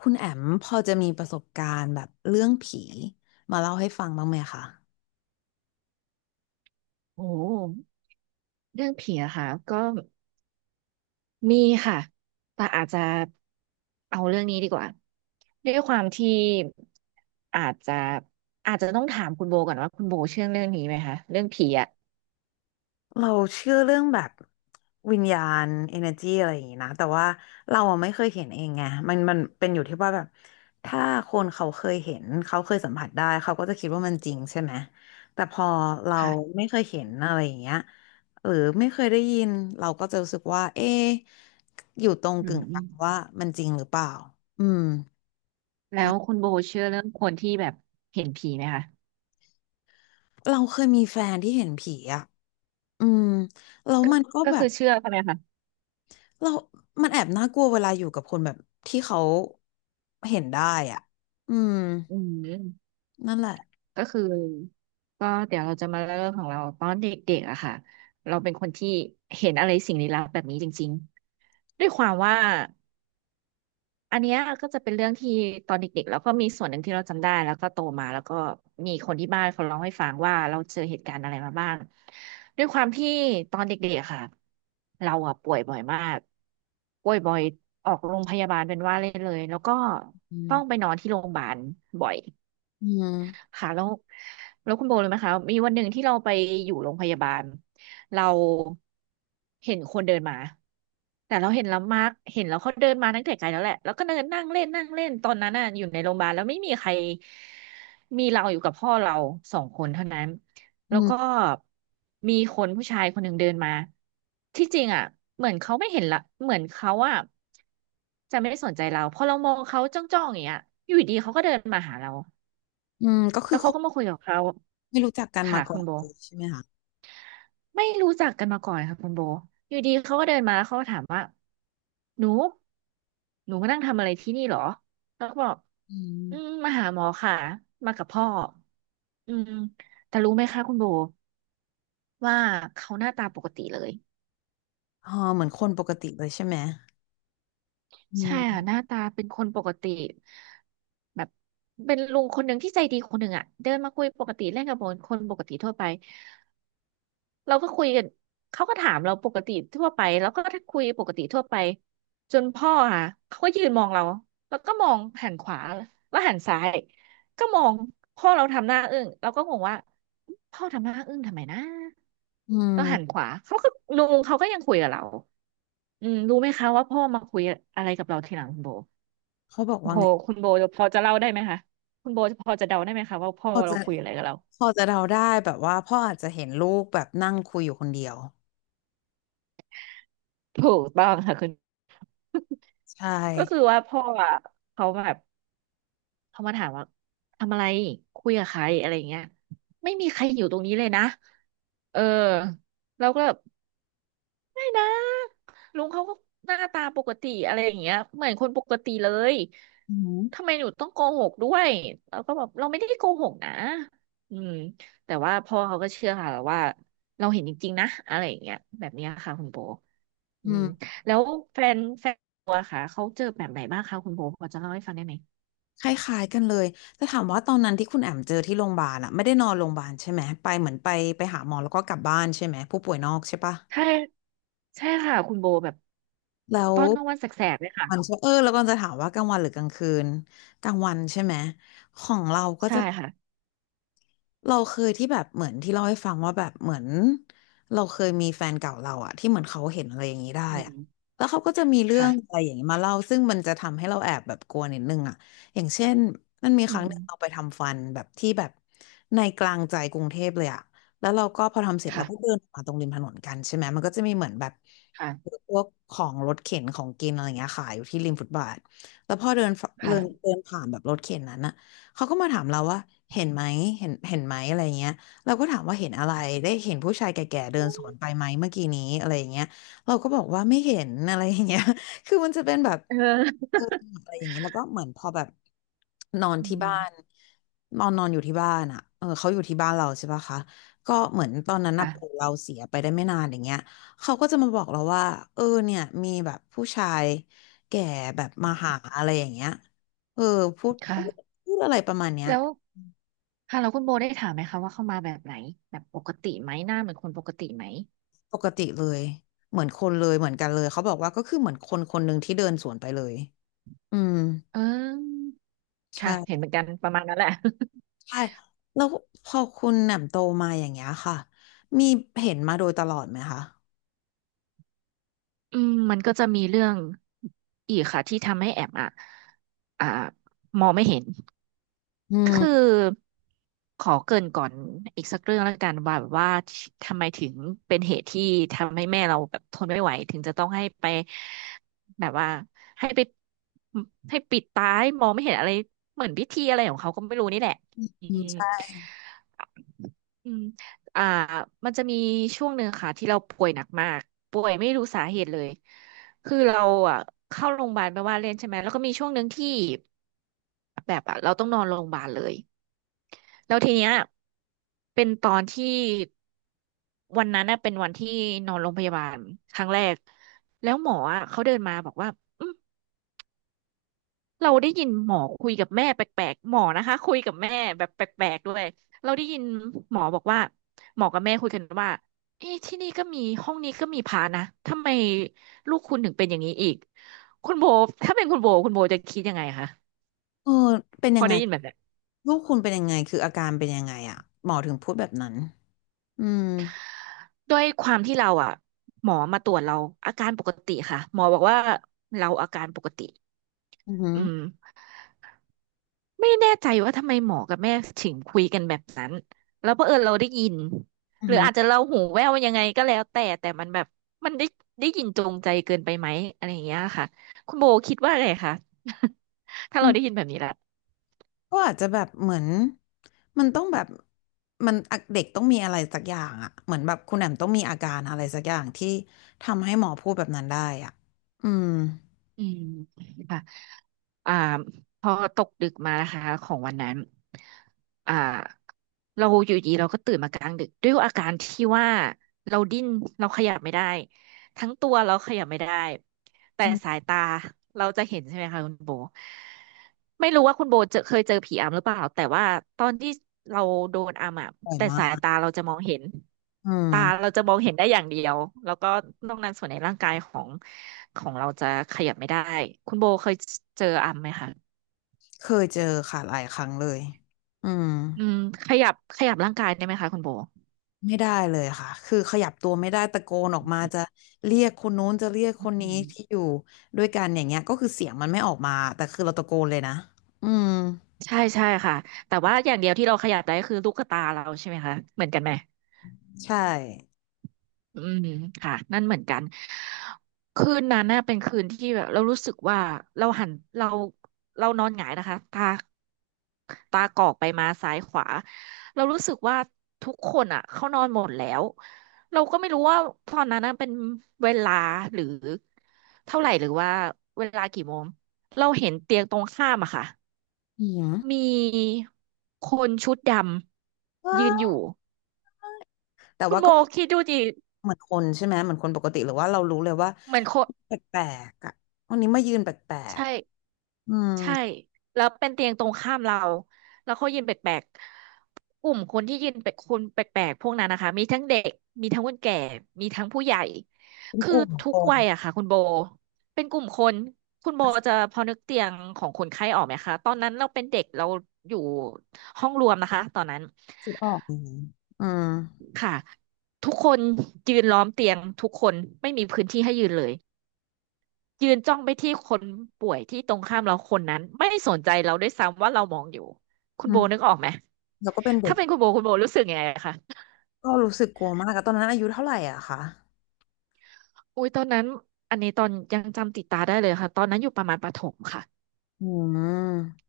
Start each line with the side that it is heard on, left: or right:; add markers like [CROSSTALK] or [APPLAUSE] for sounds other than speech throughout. left: คุณแอมพอจะมีประสบการณ์แบบเรื่องผีมาเล่าให้ฟังบ้างไหมคะ
right: โอ้เรื่องผีอะค่ะก็มีค่ะแต่อาจจะเอาเรื่องนี้ดีกว่าด้วยความที่อาจจะอาจจะต้องถามคุณโบก่อนว่าคุณโบเชื่อเรื่องนี้ไหมคะเรื่องผีอะ
left: เราเชื่อเรื่องแบบวิญญาณ energy อะไรอย่างนี้นะแต่ว่าเราอะไม่เคยเห็นเองไงมันเป็นอยู่ที่ว่าแบบถ้าคนเขาเคยเห็นเขาเคยสัมผัสได้เขาก็จะคิดว่ามันจริงใช่ไหมแต่พอเรา
right: ค่ะ
left: ไม่เคยเห็นอะไรอย่างเงี้ยหรือไม่เคยได้ยินเราก็จะรู้สึกว่าเอ๊ะอยู่ตรง
right: อื
left: กึ่งกลางว่า
right: ม
left: มันจริงหรือเปล่าอืม
right: แล้วคุณโบเชื่อเรื่องคนที่แบบเห็นผีไหมคะ
left: เราเคยมีแฟนที่เห็นผีอะ อืมแล้ว
right: ก็
left: มันก็
right: ก็
left: แบ
right: คื
left: บ
right: อเชื่อใช่ไหมคะ
left: เรามันแอบน่ากลัวเวลาอยู่กับคนแบบที่เขาเห็นได้อ่ะอืม
right: อืม
left: นั่นแหละ
right: ก็คือก็เดี๋ยวเราจะมาเริ่มของเราตอนเด็กๆอะค่ะเราเป็นคนที่เห็นอะไรสิ่งลี้ลับแบบนี้จริงๆด้วยความว่า อันเนี้ยก็จะเป็นเรื่องที่ตอนเด็กๆแล้วก็มีส่วนหนึ่งที่เราจำได้แล้วก็โตมาแล้วก็มีคนที่บ้านเขาเล่าให้ฟังว่าเราเจอเหตุการณ์อะไรมาบ้างด้วยความที่ตอนเด็กๆอะค่ะเราอะป่วยบ่อยมากป่วยบ่อยออกโรงพยาบาลเป็นว่าเล่นเลยแล้วก็
left: อื
right: ต้องไป
left: ม
right: นอนที่โรงพยาบาลบ่อย
left: อืม
right: ค่ะแล้วคุณโบรู้ไหมคะมีวันหนึ่งที่เราไปอยู่โรงพยาบาลเราเห็นคนเดินมาแต่เราเห็นแล้วมาร์กเห็นแล้วเขาเดินมาตั้งแต่ไกลแล้วแหละแล้วก็เดินนั่งเล่นนั่งเล่นตอนนั้นน่ะอยู่ในโรงพยาบาลแล้วไม่มีใครมีเราอยู่กับพ่อเราสองคนเท่านั้น
left: อื
right: แล้วก็
left: ม
right: มีคนผู้ชายคนหนึ่งเดินมาที่จริงอ่ะเหมือนเขาไม่เห็นละเหมือนเขาจะไม่ได้สนใจเราพอเรามองเขาจ้องๆอย่างเงี้ยอยู่ดีเขาก็เดินมาหาเรา
left: อืมก็คื
right: แล้
left: อ
right: ว
left: ค
right: เขา
left: น
right: ก็มาคุยกับเขา
left: ไม่รู้จักกันมา
right: ค่ะ
left: ก่
right: คุ
left: อ
right: ณ
left: น
right: โบ
left: เลยใช่ไหมคะ
right: ไม่รู้จักกันมาก่อนค่ะคุณโบอยู่ดีเขาก็เดินมาเขาก็ถามว่าหนูหนูมานั่งทำอะไรที่นี่เหรอแล้วก็บอก
left: อืม
right: อืมมาหาหมอค่ะมากับพ่ออืมแต่รู้ไหมคะคุณโบว่าเขาหน้าตาปกติเลย
left: อ๋อเหมือนคนปกติเลยใช่ไหมอื
right: ใช่
left: ม
right: ค่ะหน้าตาเป็นคนปกติแบบเป็นลุงคนหนึ่งที่ใจดีคนหนึ่งอ่ะเดินมาคุยปกติเล่นกับคนปกติทั่วไป เราก็คุยกันเขาก็ถามเราปกติทั่วไปแล้วก็ถ้าคุยปกติทั่วไปจนพ่อค่ะเขาก็ยืนมองเราแล้วก็มองหันขวาแล้วหันซ้ายก็มองพ่อเราทำหน้าอึ้งเราก็งงว่าพ่อทำหน้าอึ้งทำไมนะ
left: อื
right: แล้วหันข
left: ม
right: วาเขาก็ลุงเขาก็ยังคุยกับเราอืมรู้ไหมคะว่าพ่อมาคุยอะไรกับเราทีหลังคุณโบ
left: เขาบอก
right: คุณ
left: ว่า
right: โบ
left: ไง
right: คุณโบพอจะเล่าได้ไหมคะคุณโบพอจะเดาได้ไหมคะว่าพ่อ
left: พอ
right: เรา
left: จะ
right: คุยอะไรกับเรา
left: พอจะเดาได้แบบว่าพ่ออาจจะเห็นลูกแบบนั่งคุยอยู่คนเดียว
right: ถูกต้องค่ะคุณ
left: ใช่
right: ก็คือว่าพ่ออ่ะเขาแบบ พอมาถามว่าทำอะไรคุยกับใครอะไรอย่างเงี้ยไม่มีใครอยู่ตรงนี้เลยนะเออเราก็แบบไม่นะลุงเขาก็หน้าตาปกติอะไรอย่างเงี้ยเหมือนคนปกติเลย
left: อืม
right: ทำไมหนูต้องโกหกด้วยเราก็แบบเราไม่ได้โกหกนะอืมแต่ว่าพ่อเขาก็เชื่อค่ะว่าเราเห็นจริงๆนะอะไรอย่างเงี้ยแบบเนี้ยค่ะคุณโบอื
left: อื
right: ม
left: ม
right: แล้วแฟนตัวค่ะเขาเจอแบบไหนบ้างคะคุณโบพอจะเล่าให้ฟังได้ไหม
left: คล้ายๆ กันเลยแต่ถามว่าตอนนั้นที่คุณแอมเจอที่โรงพยาบาลอะไม่ได้นอนโรงพยาบาลใช่ไหมไปเหมือนไปหาหมอแล้วก็กลับบ้านใช่ไหมผู้ป่วยนอกใช่ปะ
right: ใช่ใช่ค่ะคุณโบแบบ
left: แล้ว
right: ตอนกลางวันแสกๆเลยค่ะ
left: มันจะเออแล้วก็จะถามว่ากลางวันหรือกลางคืนกลางวันใช่ไหมของเราก็
right: ใช่
left: จะ
right: ค่ะ
left: เราเคยที่แบบเหมือนที่เล่าให้ฟังว่าแบบเหมือนเราเคยมีแฟนเก่าเราอะที่เหมือนเขาเห็นอะไรอย่างนี้ได้
right: อืม
left: อะแล้วเขาก็จะมีเรื่องอะ
right: ค่ะ
left: ไรอย่างนี้มาเล่าซึ่งมันจะทำให้เราแอบแบบกลัวนิดนึงอะอย่างเช่นมันมี
right: อื
left: ครั้งห
right: ม
left: นึ่งเราไปทำฟันแบบที่แบบในกลางใจกรุงเทพเลยอะแล้วเราก็พอทำเสร็จเรา
right: ค่ะ
left: ก็เดินมาตรงริมถนนกันใช่ไหมมันก็จะมีเหมือนแบบ
right: ค่ะ
left: พวกของรถเข็นของกินอะไรอย่างเงี้ยขายอยู่ที่ริมฟุตบาทแล้วพอเดินฟเดิน
right: ค่ะ
left: เดินผ่านแบบรถเข็นนั้นอะ เขาก็มาถามเราว่าเห็นไหมเห็นไหมอะไรเงี้ยเราก็ถามว่าเห็นอะไรได้เห็นผู้ชายแก่ๆเดินสวนไปไหมเมื่อกี้นี้อะไรอย่างเงี้ยเราก็บอกว่าไม่เห็นอะไรอย่างเงี้ย [LAUGHS] คือมันจะเป็นแบบ
right: เออ
left: เอออะไรอย่างเงี้ยแล้วก็เหมือนพอแบบนอน
right: อื
left: ที่บ้า
right: ม
left: นนอนนอนอยู่ที่บ้านอ่ะเออเขาอยู่ที่บ้านเราใช่ปะคะก็เหมือนตอนนั้นน่ะปู่
right: ค่ะ
left: เราเสียไปได้ไม่นานอย่างเงี้ยเขาก็จะมาบอกเราว่าเออเนี่ยมีแบบผู้ชายแก่แบบมาหาอะไรอย่างเงี้ยเออพูดพู
right: ค่ะ
left: ด พูดอะไรประมาณเนี้ย
right: แล้วค่ะแล้วคุณโบได้ถามไหมคะว่าเข้ามาแบบไหนแบบปกติไหมหน้าเหมือนคนปกติไหม
left: ปกติเลยเหมือนคนเลยเหมือนกันเลยเขาบอกว่าก็คือเหมือนคนคนหนึ่งที่เดินสวนไปเลยอืม
right: เออค่ะเห็นเห
left: ใช่
right: มือนกันประมาณนั้นแหละ
left: ใช่แล้วพอคุณแหม่มโตมาอย่างเงี้ยค่ะมีเห็นมาโดยตลอดไหมคะ
right: อืมมันก็จะมีเรื่องอีกค่ะที่ทำให้แอมอ่ะอ่ามองไม่เห็น
left: อื
right: คือ
left: ม
right: ขอเกริ่นก่อนอีกสักเรื่องแล้วกันว่าแบบว่าทำไมถึงเป็นเหตุที่ทำให้แม่เราแบบทนไม่ไหวถึงจะต้องให้ไปแบบว่าให้ไปให้ปิดตาให้มองไม่เห็นอะไรเหมือนพิธีอะไรของเขาก็ไม่รู้นี่แหละอื
left: อืม
right: ม
left: ใช่
right: อืมอ่ามันจะมีช่วงหนึ่งค่ะที่เราป่วยหนักมากป่วยไม่รู้สาเหตุเลยคือเราอ่ะเข้าโรงพยาบาลไปว่าเล่นใช่ไหมแล้วก็มีช่วงหนึ่งที่แบบอ่ะเราต้องนอนโรงพยาบาลเลย แล้วทีเนี้ยเป็นตอนที่วันนั้นน่ะเป็นวันที่นอนโรงพยาบาลครั้งแรกแล้วหมออ่ะเขาเดินมาบอกว่า เราได้ยินหมอคุยกับแม่แปลกๆหมอนะคะคุยกับแม่แบบแปลกๆด้วยเราได้ยินหมอบอกว่าหมอกับแม่คุยกันว่าเอ๊ะที่นี่ก็มีห้องนี้ก็มีพระนะทำไมลูกคุณถึงเป็นอย่างนี้อีกคุณโบถ้าเป็นคุณโบคุณโบจะคิดยังไงคะ
left: เออเป็น
right: พ
left: ยั
right: อ
left: งไง
right: ได้ยินแบบเนี้ย
left: ลูกคุณเป็นยังไงคืออาการเป็นยังไงอ่ะหมอถึงพูดแบบนั้นอืม
right: ด้วยความที่เราอ่ะหมอมาตรวจเราอาการปกติค่ะหมอบอกว่าเราอาการปกติ
left: อือหือ
right: อืม ไม่แน่ใจว่าทำไมหมอกับแม่ถึงคุยกันแบบนั้นแล้วเผอิญเราได้ยิน
left: อื
right: ห
left: อ
right: รือ
left: หือ
right: อาจจะเราหูแว่วยังไงก็แล้วแต่แต่มันแบบมันได้ได้ยินจงใจเกินไปไหมอะไรอย่างเงี้ยค่ะคุณโบคิดว่าไงคะ [LAUGHS] ถ้าเราได้ยินแบบนี้ละ
left: ก็อาจจะแบบเหมือนมันต้องแบบมันเด็กต้องมีอะไรสักอย่างอะเหมือนแบบคุณแหมมต้องมีอาการอะไรสักอย่างที่ทำให้หมอพูดแบบนั้นได้อ่ะอืม
right: อืมค่ะอ่าพอตกดึกมานะคะของวันนั้นอ่าเราอยู่ดีเราก็ตื่นมากลางดึกด้วยอาการที่ว่าเราดิ้นเราขยับไม่ได้ ทั้งตัวเราขยับไม่ได้แต่
left: อื
right: สา
left: ม
right: ยตาเราจะเห็นใช่ไหมคะคุณโบไม่รู้ว่าคุณโบเจอเคยเจอผีอำหรือเปล่าแต่ว่าตอนที่เราโดนอำอ่ะ
left: บ่อย
right: แต่
left: มา
right: สาย
left: ก
right: ตาเราจะมองเห็น
left: อืม
right: ตาเราจะมองเห็นได้อย่างเดียวแล้วก็นอกนั้นส่วนในร่างกายของเราจะขยับไม่ได้คุณโบเคยเจออำไหมคะ
left: เคยเจอค่ะหลายครั้งเลยอืม
right: อืมขยับร่างกายได้ไหมคะคุณโบ
left: ไม่ได้เลยค่ะคือขยับตัวไม่ได้ตะโกนออกมาจะเรียกคนนู้นจะเรียกคนนี้
right: อื
left: ที่อ
right: ม
left: ยู่ด้วยกันอย่างเงี้ยก็คือเสียงมันไม่ออกมาแต่คือเราตะโกนเลยนะอืม
right: ใช่ใช่ค่ะแต่ว่าอย่างเดียวที่เราขยับได้คือลูกตาเราใช่ไหมคะเหมือนกันไหม
left: ใช่
right: อืมค่ะนั่นเหมือนกันคืนนั้นน่ะเป็นคืนที่แบบเรารู้สึกว่าเราหันเราเรานอนหงายนะคะตากอกไปมาซ้ายขวาเรารู้สึกว่าทุกคนอ่ะเขานอนหมดแล้วเราก็ไม่รู้ว่าตอนนั้นน่ะเป็นเวลาหรือเท่าไหร่หรือว่าเวลากี่โมงเราเห็นเตียงตรงข้ามอะค่ะ
left: อื
right: มี
left: ม
right: คนชุดดำยืนอยู่
left: แต่
right: คุณ
left: ว่า
right: โม
left: ก็
right: คิดดูดิ
left: เหมือนคนใช่ไหมเหมือนคนปกติหรือว่าเรารู้เลยว่า
right: เหมือนคน
left: แปลกๆอ่ะวันนี้มายืนแปลก
right: ใช่
left: ๆอืม
right: ใช่แล้วเป็นเตียงตรงข้ามเราแล้วเขายืนแปลกๆกลุ่มคนที่ยืนแปลกคนแปลกๆพวกนั้นนะคะมีทั้งเด็กมีทั้งคนแก่มีทั้งผู้ใหญ่
left: เป็น
right: คือ
left: กลุ่ม
right: ทุ
left: ค
right: ก
left: น
right: วัยอะค่ะคุณโบเป็นกลุ่มคนคุณโบจะพอนึกเตียงของคนไข้ออกไหมคะตอนนั้นเราเป็นเด็กเราอยู่ห้องรวมนะคะตอนนั้น
left: คิดออกอย่างนี้อืม
right: ค่ะทุกคนยืนล้อมเตียงทุกคนไม่มีพื้นที่ให้ยืนเลย ยืนจ้องไปที่คนป่วยที่ตรงข้ามเราคนนั้นไม่สนใจเราด้วยซ้ำว่าเรามองอยู่คุณ
left: อื
right: โบ
left: ม
right: นึกออกไหม
left: แล้วก็เป็นเด็
right: ถ้า
left: ก
right: เป็นคุณโบคุณโบรู้สึกยังไงคะ
left: ก็รู้สึกกลัวมากอะตอนนั้นอายุเท่าไหร่อะคะ
right: อุ้ยตอนนั้นอันนี้ตอนยังจำติดตาได้เลยค่ะตอนนั้นอยู่ประมาณประถมค่ะ
left: อืม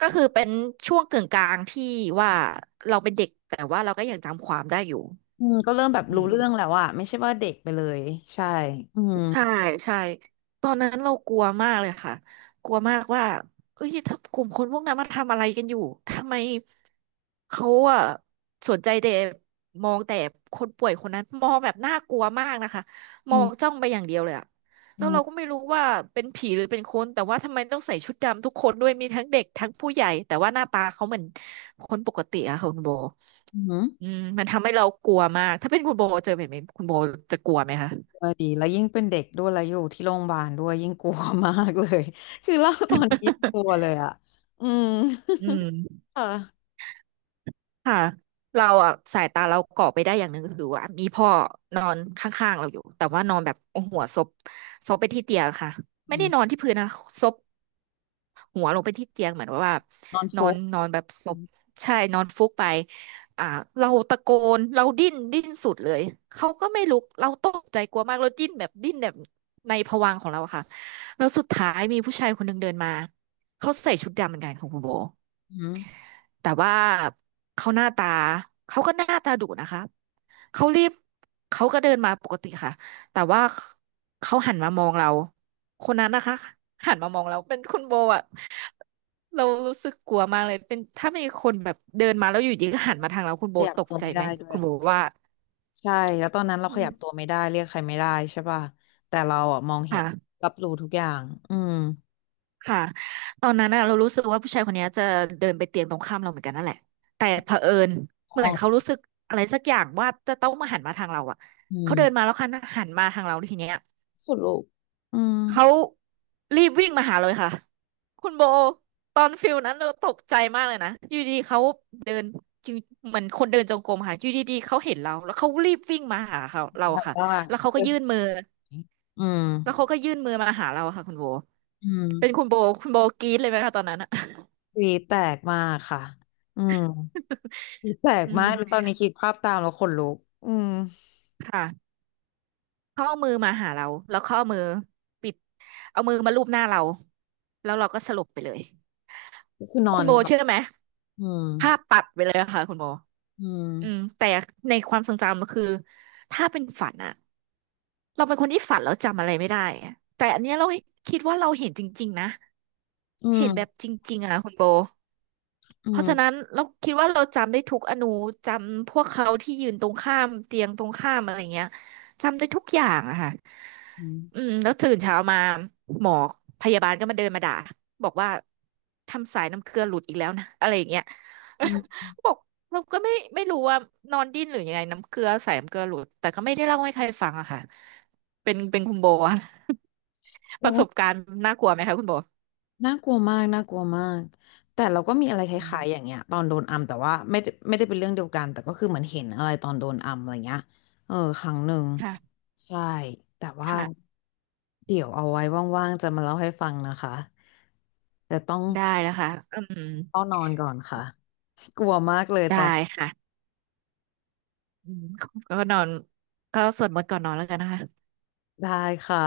right: ก็คือเป็นช่วงกึ่งกลางที่ว่าเราเป็นเด็กแต่ว่าเราก็ยังจำความได้อยู่
left: อืมก็เริ่มแบบ
right: อื
left: รู้เรื่องแล้
right: ม
left: วอะไม่ใช่ว่าเด็กไปเลยใช่อืม
right: ใช่ใช่ตอนนั้นเรากลัวมากเลยค่ะกลัวมากว่าเอ้ยถ้ากลุ่มคนพวกนั้นมาทำอะไรกันอยู่ทำไมเขาอะสนใจแต่มองแต่คนป่วยคนนั้นมองแบบน่ากลัวมากนะคะม
left: อื
right: อ
left: ม
right: งจ้องไปอย่างเดียวเลยอะ
left: อื
right: แล้วเราก็
left: ม
right: ไม่รู้ว่าเป็นผีหรือเป็นคนแต่ว่าทำไมต้องใส่ชุดดำทุกคนด้วยมีทั้งเด็กทั้งผู้ใหญ่แต่ว่าหน้าตาเขาเหมือนคนปกติอะค่ะคุณโบ
left: อืม
right: อืมมันทำให้เรากลัวมากถ้าเป็นคุณโบเจอแบบนี้คุณโบจะกลัวไหมคะ
left: เออดีแล้วยิ่งเป็นเด็กด้วยแล้วอยู่ที่โรงพยาบาลด้วยยิ่งกลัวมากเลย [LAUGHS] คือเล่าตอนนี้ยังกลัว
right: [LAUGHS]
left: เลยอะอืม
right: อืม
left: ค่ะ
right: ค่ะเราอ่ะสายตาเราเกาะไปได้อย่างหนึ่งคือว่ามีพ่อนอนข้างๆเราอยู่แต่ว่านอนแบบเอาหัวซบซบไปที่เตียงค่ะไม่
left: อื
right: ได้
left: ม
right: นอนที่พื้นนะซบหัวลงไปที่เตียงเหมือนว่า
left: นอน
right: นอ
left: ฟุ
right: น
left: บ
right: นอนแบบซ
left: อื
right: บ
left: ม
right: ใช่นอนฟุบไปอ่าเราตะโกนเราดิ้นสุดเลยเขาก็ไม่ลุกเราตกใจกลัวมากเราดิ้นแบบดิ้นแบบในภวังค์ของเราอะค่ะแล้วสุดท้ายมีผู้ชายคนหนึ่งเดินมาเขาใส่ชุดดำเหมือนกันของคุณโบ
left: อืม
right: แต่ว่าเขาหน้าตาเขาก็หน้าตาดุนะคะเขารีบเขาก็เดินมาปกติค่ะแต่ว่าเขาหันมามองเราคนนั้นนะคะหันมามองเราเป็นคุณโบอะเรารู้สึกกลัวมากเลยเป็นถ้ามีคนแบบเดินมาแล้วอยู่ดีก็หันมาทางเราคุณ
left: ข
right: โบ
left: ยับ
right: ตก
left: ตัว
right: ใจ
left: ไม่
right: ไหม
left: ได้ด้ว
right: คุ
left: ย
right: ณโบ
left: อ่ะ
right: ว่า
left: ใช่แล้วตอนนั้นเรา
right: อื
left: ขยั
right: ม
left: บตัวไม่ได้เรียกใครไม่ได้ใช่ป่ะแต่เราอ่ะมองเห็น
right: ค่ะ
left: รับรู้ทุกอย่างอืม
right: ค่ะตอนนั้นน่ะเรารู้สึกว่าผู้ชายคนเนี้ยจะเดินไปเตียงตรงข้ามเราเหมือนกันนั่นแหละแต่เผอิญ
left: ม
right: เหมื
left: อ
right: อนเขา
left: ง
right: รู้สึกอะไรสักอย่างว่าจะต้องมาหันมาทางเราอ่ะ
left: อื
right: เขาเดินมา
left: ม
right: แล้วค่ะหันมาทางเราทีเนี้ย
left: สุดลูกอืม
right: เขารีบวิ่งมาหาเลยค่ะคุณโบตอนฟิลนั้นเราตกใจมากเลยนะอยู่ดีเขาเดินอยู่เหมือนคนเดินจงกรมค่ะอยู่ดีๆเขาเห็นเราแล้วเขารีบวิ่งมาหาเขาเรา
left: แต่
right: ค่ะ
left: ว่า
right: แล้วเขา
left: เอ
right: ก็
left: อ
right: ยื่นมือ
left: อืม
right: แล้วเขาก็ยื่นมือมาหาเราค่ะคุณโบ
left: อืม
right: เป็นคุณโบคุณโบกรี๊ดเลยไหมคะตอนนั้นอะ
left: กรีดแตกมากค่ะอืมก
right: [LAUGHS]
left: รีดแตก
right: อื
left: มา
right: ม
left: กตอนนี้คิดภาพตามแล้วขนลุกอืม
right: ค่ะเข้าเอามือมาหาเราแล้วเข้าเอามือปิดเอามือมาลูบหน้าเราแล้วเราก็สลบไปเลย
left: ก็คือนอ
right: คุณ
left: น
right: โบ
left: แบบ
right: เชื่อไหม
left: อืม
right: ภาพตัดไปเลยอะค่ะคุณโบ
left: อืม
right: อืมแต่ในความทรงจำมันคือถ้าเป็นฝันอะเราเป็นคนที่ฝันแล้วจำอะไรไม่ได้อะแต่อันเนี้ยเราคิดว่าเราเห็นจริงๆนะ
left: อื
right: เห็นแบบ
left: ม
right: จริงๆอะคุณโบ
left: อื
right: เพราะ
left: ม
right: ฉะนั้นเราคิดว่าเราจำได้ทุกอนูจำพวกเขาที่ยืนตรงข้ามเตียงตรงข้ามอะไรเงี้ยจำได้ทุกอย่างอะค่ะ
left: อืม
right: อืมแล้วตื่นเช้ามาหมอพยาบาลก็มาเดินมาด่าบอกว่าทำสายน้ำเกลือหลุดอีกแล้วนะอะไรอย่างเงี้ย
left: อืม
right: [LAUGHS] บอกเราก็ไม่รู้ว่านอนดิ้นหรือยังไงน้ำเกลือสายน้ำเกลือหลุดแต่ก็ไม่ได้เล่าให้ใครฟังอะค่ะเป็นเป็นคุณโบอะ [LAUGHS] ประสบ
left: เรา
right: การณ์น่ากลัวไหมคะคุณโบ
left: น่ากลัวมากน่ากลัวมากแต่เราก็มีอะไรค
right: อื
left: ล้ายๆอย่าง
right: ม
left: เงี้ยตอนโดนอัมแต่ว่าไม่ได้เป็นเรื่องเดียวกันแต่ก็คือเหมือนเห็นอะไรตอนโดนอัมอะไรเงี้ยเออครั้งหนึ่ง
right: ค่ะ
left: ใช่แต่ว่า
right: ค่ะ
left: เดี๋ยวเอาไว้ว่างๆจะมาเล่าให้ฟังนะคะแต่ต้อง
right: ได้นะคะอืม
left: ต้องนอนก่อนค่ะกลัวมากเลยตอน
right: ได้ค่ะ อืมก็นอนก็สวดมนต์ก่อนนอนแล้วกันนะคะ [LAUGHS]
left: ได้ค่ะ